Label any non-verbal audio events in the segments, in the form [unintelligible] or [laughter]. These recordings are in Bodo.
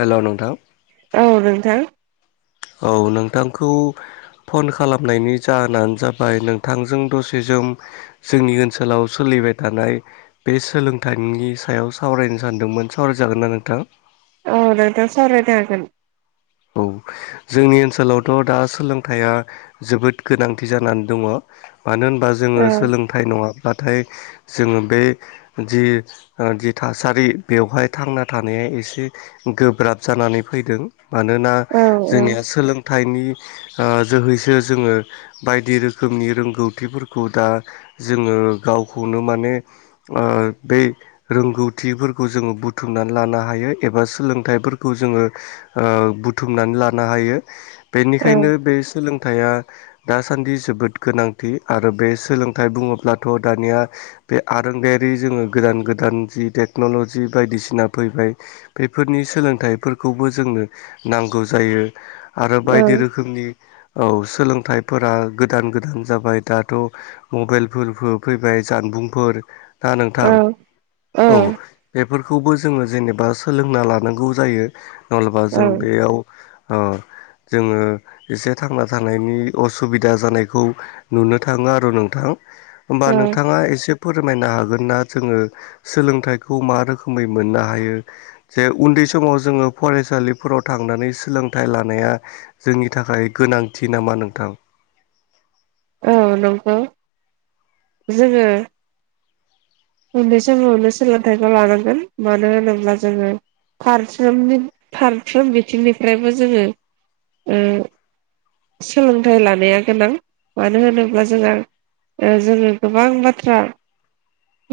हेल' नोंथां। औ नोंथां। औ नोंथांखौ फन खालामनायनि जाहोनानो जाबाय नोंथांजों दसे जोम जोंनि ओनसोलाव सोलिबाय थानाय बे सोलोंथाइनि सायाव सावरायनो सानदोंमोन सावरायजागोन नना नोंथां। औ नोंथां सावरायदो हागोन। औ जोंनि ओनसोलावथ' दा सोलोंथाइया जोबोद गोनांथि जानानै दङ। मानो होनबा जोङो सोलोंथाइ नङाब्लाथाय जोङो बे जि जि थासारि बेवहाय थांना थानाया एसे गोब्राब जानानै फैदों। मानोना औ जोंनिया सोलों थाइनि जोहैसो जोङो बायदि रोखोमनि रोंगौथिफोरखौ दा जोङो गावखौनो माने ओ बै रोंगौथिफोरखौ जोङो बुथुमनानै लानो हायो एबा सोलोंथाइफोरखौ जोङो बुथुमनानै लानो हायो औ बेनिखायनो बे सोलों सोलोंथाइया दासान्दि जोबोद गोनांथि आरो बे सोलोंथाइ बुङोब्लाथ' दानिया बे आरोंगायारि जोङो गोदान गोदान जि टेक्न'लजि बायदिसिना फैबाय। बेफोरनि सोलोंथाइफोरखौबो जोंनो नांगौ जायो आरो बायदि रोखोमनि औ सोलोंथाइफोरा गोदान गोदान जाबाय दाथ' मबाइलफोर फैबाय जानबुंफोर ना औ नोंथां। औ बेफोरखौबो जोङो जेनेबा सोलोंना लानांगौ जायो नलबा औ जों बेयाव ओ जोङो एसे थांना थानायनि असुबिदा जानायखौ नुनो थाङो आरो नोंथां। होमबा औ नोंथाङा एसे फोरमायनो हागोन ना जोङो सोलोंथाइखौ मा रोखोमै मोननो हायो। जे उन्दै समाव जोङो फरायसालि फोराव थांनानै सोलोंथाइ लानाया जोंनि थाखाय गोनांथि नामा नोंथां। औ नंगौ। जोङो उन्दै समावनो सोलोंथाइखौ लानांगोन। मानो होनोब्ला जोङो फारसोमनि फारफ्रोम बिथिंनिफ्रायबो जोङो सोलोंथाइ लानाया गोनां मानो होनोब्ला जोंहा ओ जोङो गोबां बाथ्रा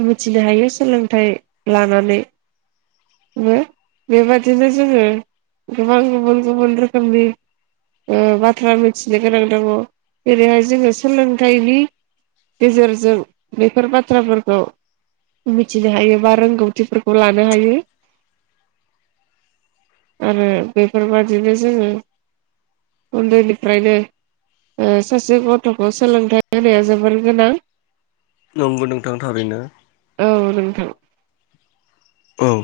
मिथिनो हायो सोलोंथाइ लानानै बेबादिनो जोङो गोबां गुबुन गुबुन रोखोमनि बाथ्रा मिथिनो गोनां दङ जेरैहाय जोङो सोलोंथाइनि गेजेरजों बेफोर बाथ्राफोर खौ मिथिनो हायो बा रोंगौथिफोरखौ लानो हायो। आरो बेफोरबादिनो जोङो उन्दै निफ्रायबो ओ सासे गथ'खौ सोलोंथाइ होनाया जोबोर गोनां। नंगौ नोंथां थारैनो। औ नोंथां औ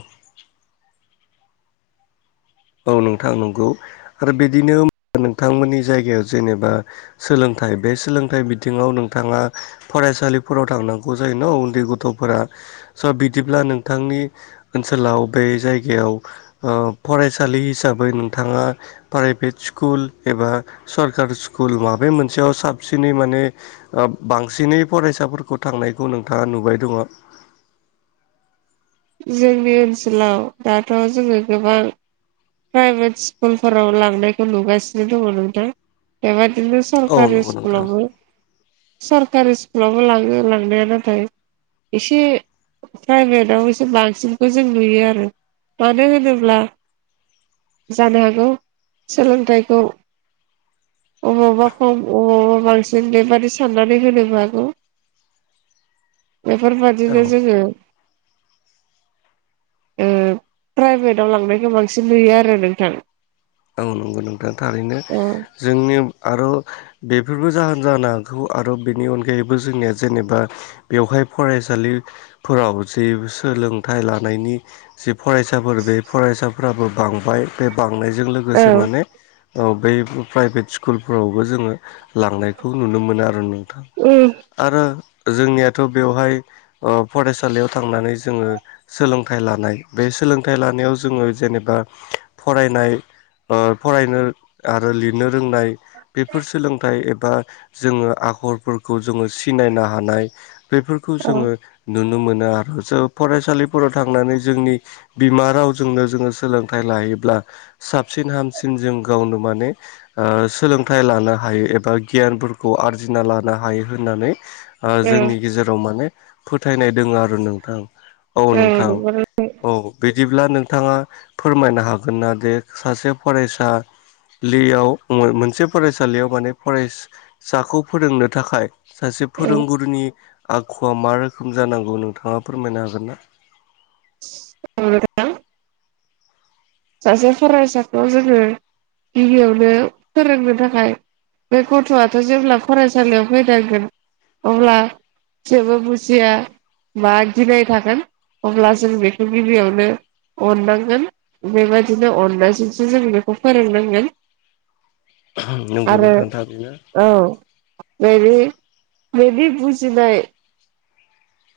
औ नोंथां नंगौ आरो बिदिनो नोंथांमोननि जायगायाव जेनेबा सोलोंथाइ बे सोलोंथाइ बिथिङाव नोंथाङा फरायसालिफोराव थांनांगौ जायोन उन्दै गथ'फोरा स' बिदिब्ला नोंथांनि ओनसोलाव बे जायगायाव ओ फरायसा सालि हिसाबै नोंथाङा प्राइभेट स्कुल एबा सरकारि स्कुल माबे मोनसेयाव साबसिनै माने ओ बांसिनै फरायसाफोरखौ थांनायखौ नोंथाङा नुबाय दङ'। जोंनि ओनसोलाव दाथ' जोङो गोबां प्राइभेट स्कुलफोराव लांनायखौ नुगासिनो दङ नोंथां बेबायदिनो औ सरकारि नंगौ नोंथां स्कुलावबो सरकारि स्कुलावबो लाङो लांनाया नाथाय एसे प्राइभेटाव एसे बांसिनखौ जों नुयो आरो मानो होनोब्ला जानो हागौ सोलोंथाइखौ अबावबा खम अबावबा बांसिन बेबादि साननानै होनोबो हागौ [unintelligible] औ बेफोरबायदिनो जोङो ओ प्राइभेटआव लांनायखौ बांसिन नुयो आरो नोंथां। औ नंगौ नोंथां थारैनो औ जोंनि आर' बेफोरबो जाहोन जानो हागौ आरो बेनि अनगायैबो जोंनिया जेनेबा बेवहाय फरायसालिफोराव जे सोलोंथाइ लानायनि जि फरायसाफोर बे फरायसाफोराबो बांबाय बे बांनायजों औ लोगोसे माने औ बै प्राइभेट स्कुलफोरावबो जोङो लांनायखौ नुनो मोनो आरो नों थां आरो जोंनियाथ' बेवहाय अ फरायसालियाव थांनानै जोङो सोलोंथाइ लानाय बे सोलोंथाइ लानायाव जोङो जेनेबा फरायनाय ओ फरायनो आरो लिरनो रोंनाय बेफोर सोलोंथाइ एबा जोङो आखलफोरखौ जोङो सिनायनो हानाय बेफोरखौ औ जोङो नुनो मोनो आर' जों फरायसालिफोराव थांनानै जोंनि बिमा रावजोंनो जोङो सोलोंथाइ लायोब्ला साबसिन हामसिन जों गावनो माने ओ सोलोंथाइ लानो हायो एबा गियानफोरखौ आरजिना लानो हायो होननानै ओ औ जोंनि गेजेराव माने फोथायनाय दोङो आरो नोंथां। औ नोंथां औ बिदिब्ला नोंथाङा फोरमायनो हागोन ना दे सासे फरायसा लियाव मो-मोनसे फरायसालियाव माने फराय साखौ फोरोंनो थाखाय सासे फोरोंगुरुनि आखुवा मा रोखोम जानांगौ नोंथाङा फोरमायनो हागोन ना। औ नोंथां। सासे फरायसाखौ जोङो गिबियावनो फोरोंनो थाखाय बे गथ'आथ' जेब्ला फरायसालियाव फैनांगोन अब्ला जेबो बुजिया। बा गिनाय थागोन अब्ला जों बेखौ गिबियावनो अननांगोन। बेबादिनो अननायजोंसो जों बेखौ फोरोंनांगोन। नंगौ आरो नोंथां थारैनो औ। मेबि मेबि बुजिनाय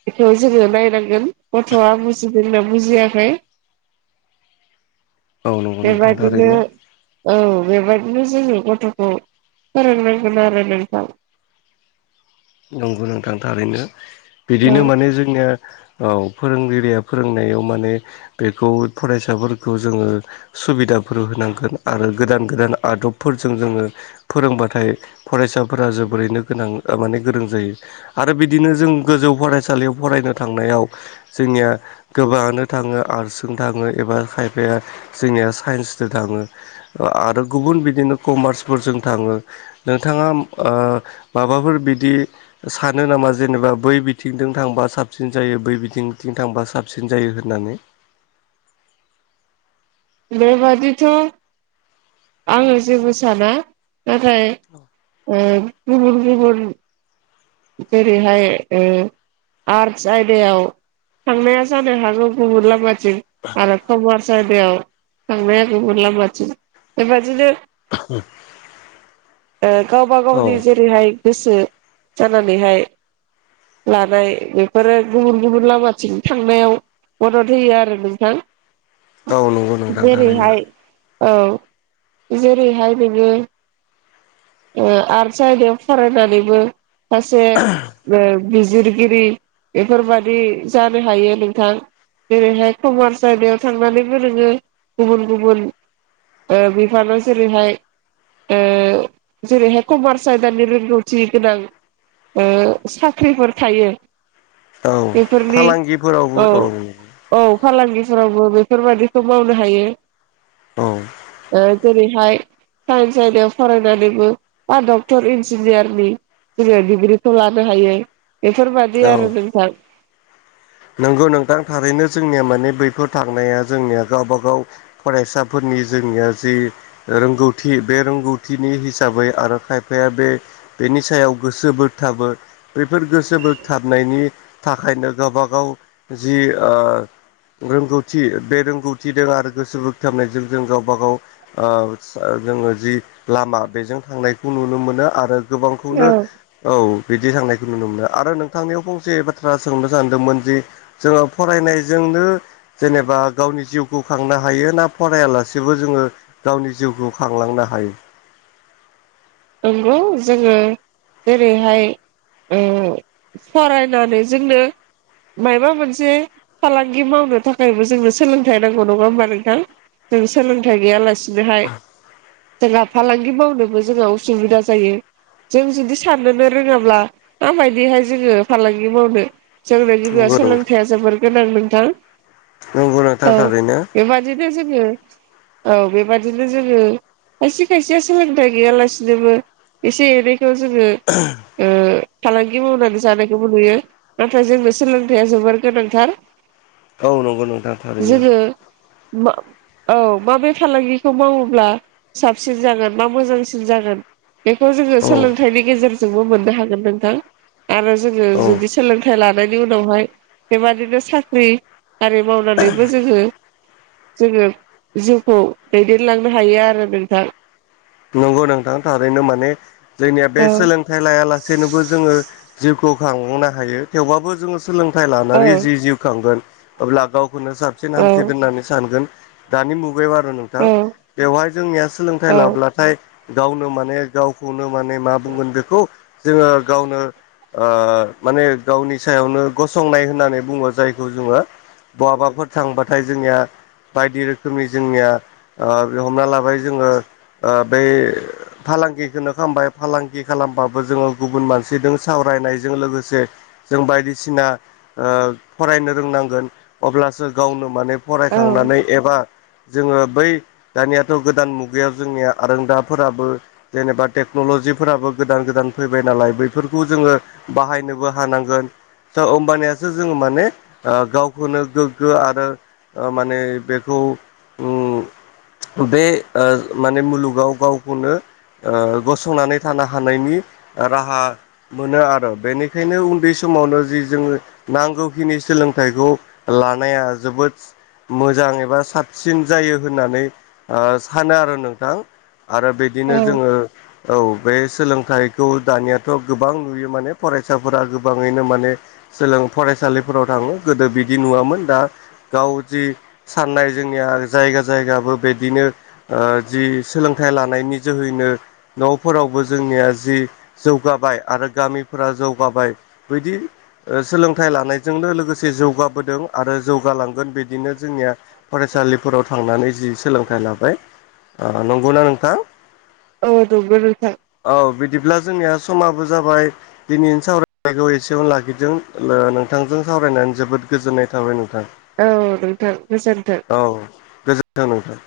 बेखौ जोङो नायनांगोन गथ'आ बुजिदोंना बुजियाखै! [inaudible] नोंथां बेबायदिनो थारैनो औ बेबायदिनो जोङो गथ'खौ फोरोंनांगोन आरो नोंथां। नंगौ नोंथां थारैनो। औ बिदिनो माने जोंनिया औ फोरोंगिरिया फोरोंनायाव माने बेखौ फरायसाफोरखौ जोङो सुबिदाफोर होनांगोन आरो गोदान गोदान आदबफोरजों जोङो फोरोंबाथाय फरायसाफोरा जोबोरैनो गोनां थारमाने गोरों जायो आरो बिदिनो जों गोजौ फरायसालियाव फरायनो थांनायाव जोंनिया गोबाङानो थाङो आरसजों थाङो एबा खायफाया जोंनिया साइन्सदो थाङो ओ आरो गुबुन बिदिनो कमार्सफोरजों थाङो। नोंथाङा ओ माबाफोर बिदि सानो नामा जेनेबा बै बिथिंजों थांबा साबसिन जायो बै बिथिंथिं थांबा साबसिन जायो होननानै? बेबादिथ' आङो जेबो साना नाथाय ओ गुबुन गुबुन जेरैहाय ओ आर्टस आयदायाव थांनाया जानो हागौ गुबुन लामा जों आरो कमार्स आयदायाव थांनाया गुबुन लामाथिं बेबादिनो ओ गावबा औ गावनि जेरैहाय गोसो जानानैहाय लानाय बेफोरो गुबुन गुबुन लामाथिं थांनायाव मदद होयो आरो नोंथां औ नंगौ नोंथां थारैनो जेरैहाय औ जेरैहाय बेनो ओ आर्टस आयदायाव फरायनानैबो माखासे ओ बिजिरगिरि बेफोरबादि जानो हायो नोंथां। जेरैहाय कमार्स आयदायाव थांनानैबो नोङो गुबुन गुबुन ओ बिफानाव जेरैहाय ओ जेरैहाय कमार्स आयदानि रोंगौथि गोनां। ओ साख्रिफोर थायो। औ बेफोरनि फालांगिफोरावबो औ। औ फालांगिफोरावबो बेफोरबादिखौ मावनो हायो। औ। ओ जेरैहाय साइन्स आयदायाव फरायनानैबो बा डक्टर इन्जिनियारनि जोङो बि -ग्रिखौ लानो हायो बेफोरबायदि औ आरो नोंथां। नंगौ नोंथां थारैनो। जोंनिया माने बैफोर थांनाया जोंनिया गावबा गाव फरायसाफोरनि जोंनिया जि रोंगौथि बे रोंगौथिनि हिसाबै आरो खायफाया बे बेनि सायाव गोसो बोगथाबो। बैफोर गोसो बोगथाबनायनि थाखायनो गोबां [unintelligible] गाव जि ओ रोंगौथि बे रोंगौथिजों आरो गोसो बोगथाबनायजों जों गावबा- गाव जोङो जि लामा बेजों थांनायखौ नुनो मोनो आरो गोबांखौनो औ बिदि थांनायखौ नुनो मोनो आरो नोंथांनियाव फंसे बाथ्रा सोंनो सानदोंमोन? जे जोङो फरायनायजोंनो जेनेबा गावनि जिउखौ खांनो हायो ना फरायालासेबो जोङो गावनि जिउखौ खांलांनो हायो? नंगौ जोङो जेरैहाय फरायनानै जोंनो माबा मोनसे फालांगि मावनो थाखायबो जोंनो सोलोंथाइ नांगौ नङा होमबा नोंथां? जों सोलोंथाइ गैयालासिनोहाय जोंहा फालांगि मावनोबो जों [unintelligible] उसुबिदा जायो। जों जुदि साननोनो रोङाब्ला माबायदिहाय जोङो फालांगि मावनो जोंनो गिबियाव नंगौ नोंथां सोलोंथाइया जोबोर गोनां नोंथां नंगौ नोंथां औ थारैनो बेबादिनो जोङो औ बेबादिनो जोङो खायसे खायसेया सोलोंथाइ गैयालासेनो बिदिनोबो एसे एनैखौ जोङो [inaudible] फालांगि मावनानै जानायखौबो नुयो नाथाय जोंनो सोलोंथाइया जोबोर गोनांथार [unintelligible] नोंथां थारैनो जोङो औ माबे फालांगिखौ मावोब्ला साबसिन जागोन मा मोजांसिन जागोन बेखौ जोङो औ सोलोंथाइनि गेजेरजोंबो मोननो हागोन नोंथां आरो जोङो औ जुदि सोलोंथाइ लानायनि उनावहाय बेबादिनो साख्रि आरि मावनानैबो जोङो जोङो जिउखौ दैदेनलांनो हायो आरो नोंथां नंगौ नोंथां थारैनो माने जोंनिया बे औ सोलोंथाइ लायालासेनोबो जोङो जिउखौ खांनो हायो थेवबाबो जोङो सोलोंथाइ लानानै जि औ जिउ खांगोन अब्ला गावखौनो साबसिन औ हामसिन दोननानै सानगोन दानि मुगायाव आरो न औ बेवहाय जोंनिया सोलोंथाइ औ लाब्लाथाय गावनो माने गावखौनो माने मा बुंगोन बेखौ जोङो गावनो माने गावनि सायावनो गसंनाय होननानै बुङो जायखौ जोङो बहाबाफोर थांबाथाय जोंनिया बायदि रोखोमनि जोंनिया हमना लाबाय जोङो बै फालांगिखौनो खालामबाय फालांगि खालामबाबो जोङो गुबुन मानसिजों सावरायनायजों लोगोसे जों बायदिसिना फरायनो रोंनांगोन अब्लासो गावनो माने औ फरायखांनानै एबा जोङो बै दानियाथ' गोदान मुगायाव जोंनिया आरोों दाफोराबो जेनेबा टेक्न'लजिफोराबो गोदान गोदान फैबाय नालाय बैफोरखौ जोङो बाहायनोबो हानांगोन दा होमबानियाासो जोङो माने गावखौनो गोग्गो आरो माने बेखौ बे माने मुलुग गाव गावखौनो गसंनानै थानो हानायनि राहा मोनो आरो बेनिखायनो उन्दै समावनो जि जोंङो नांगौखिनि सोलोंथाइखौ लानाया जोबोद मोजां एबा साबसिन जायो होननानै सानो आरो नोंथां आरो औ बिदिनो जोङो औ बे सोलोंथाइखौ दानियाथ' गोबां नुयो माने फरायसाफोरा गोबाङैनो माने सोलों फरायसालिफोराव थाङो गोदो बिदि नुवामोन दा गाव जि साननाय जोंनिया जायगा जायगाबो बिदिनो जि सोलोंथाइ लानायनि जोहैनो न'फोरावबो जोंनिया जि जौगाबाय आरो गामिफोरा जौगाबाय बदि सोलोंथाइ लानायजोंनो लोगोसे जौगाबोदों आरो जौगालांगोन बिदिनो जोंनिया फरायसालिफोराव थांनानै जि सोलोंथाइ लाबाय नंगौना नोंथां औ [unintelligible] औ बिदिब्ला जोंनिया समाबो जाबाय दिनै सावरायनायखौ एसेयावनो लाखिदो नोंथांजों सावरायनानै जोबोद गोजोननाय थाबाय नोंथां औ नोंथां गोजोन्थों औ गोजोन्थों नोंथां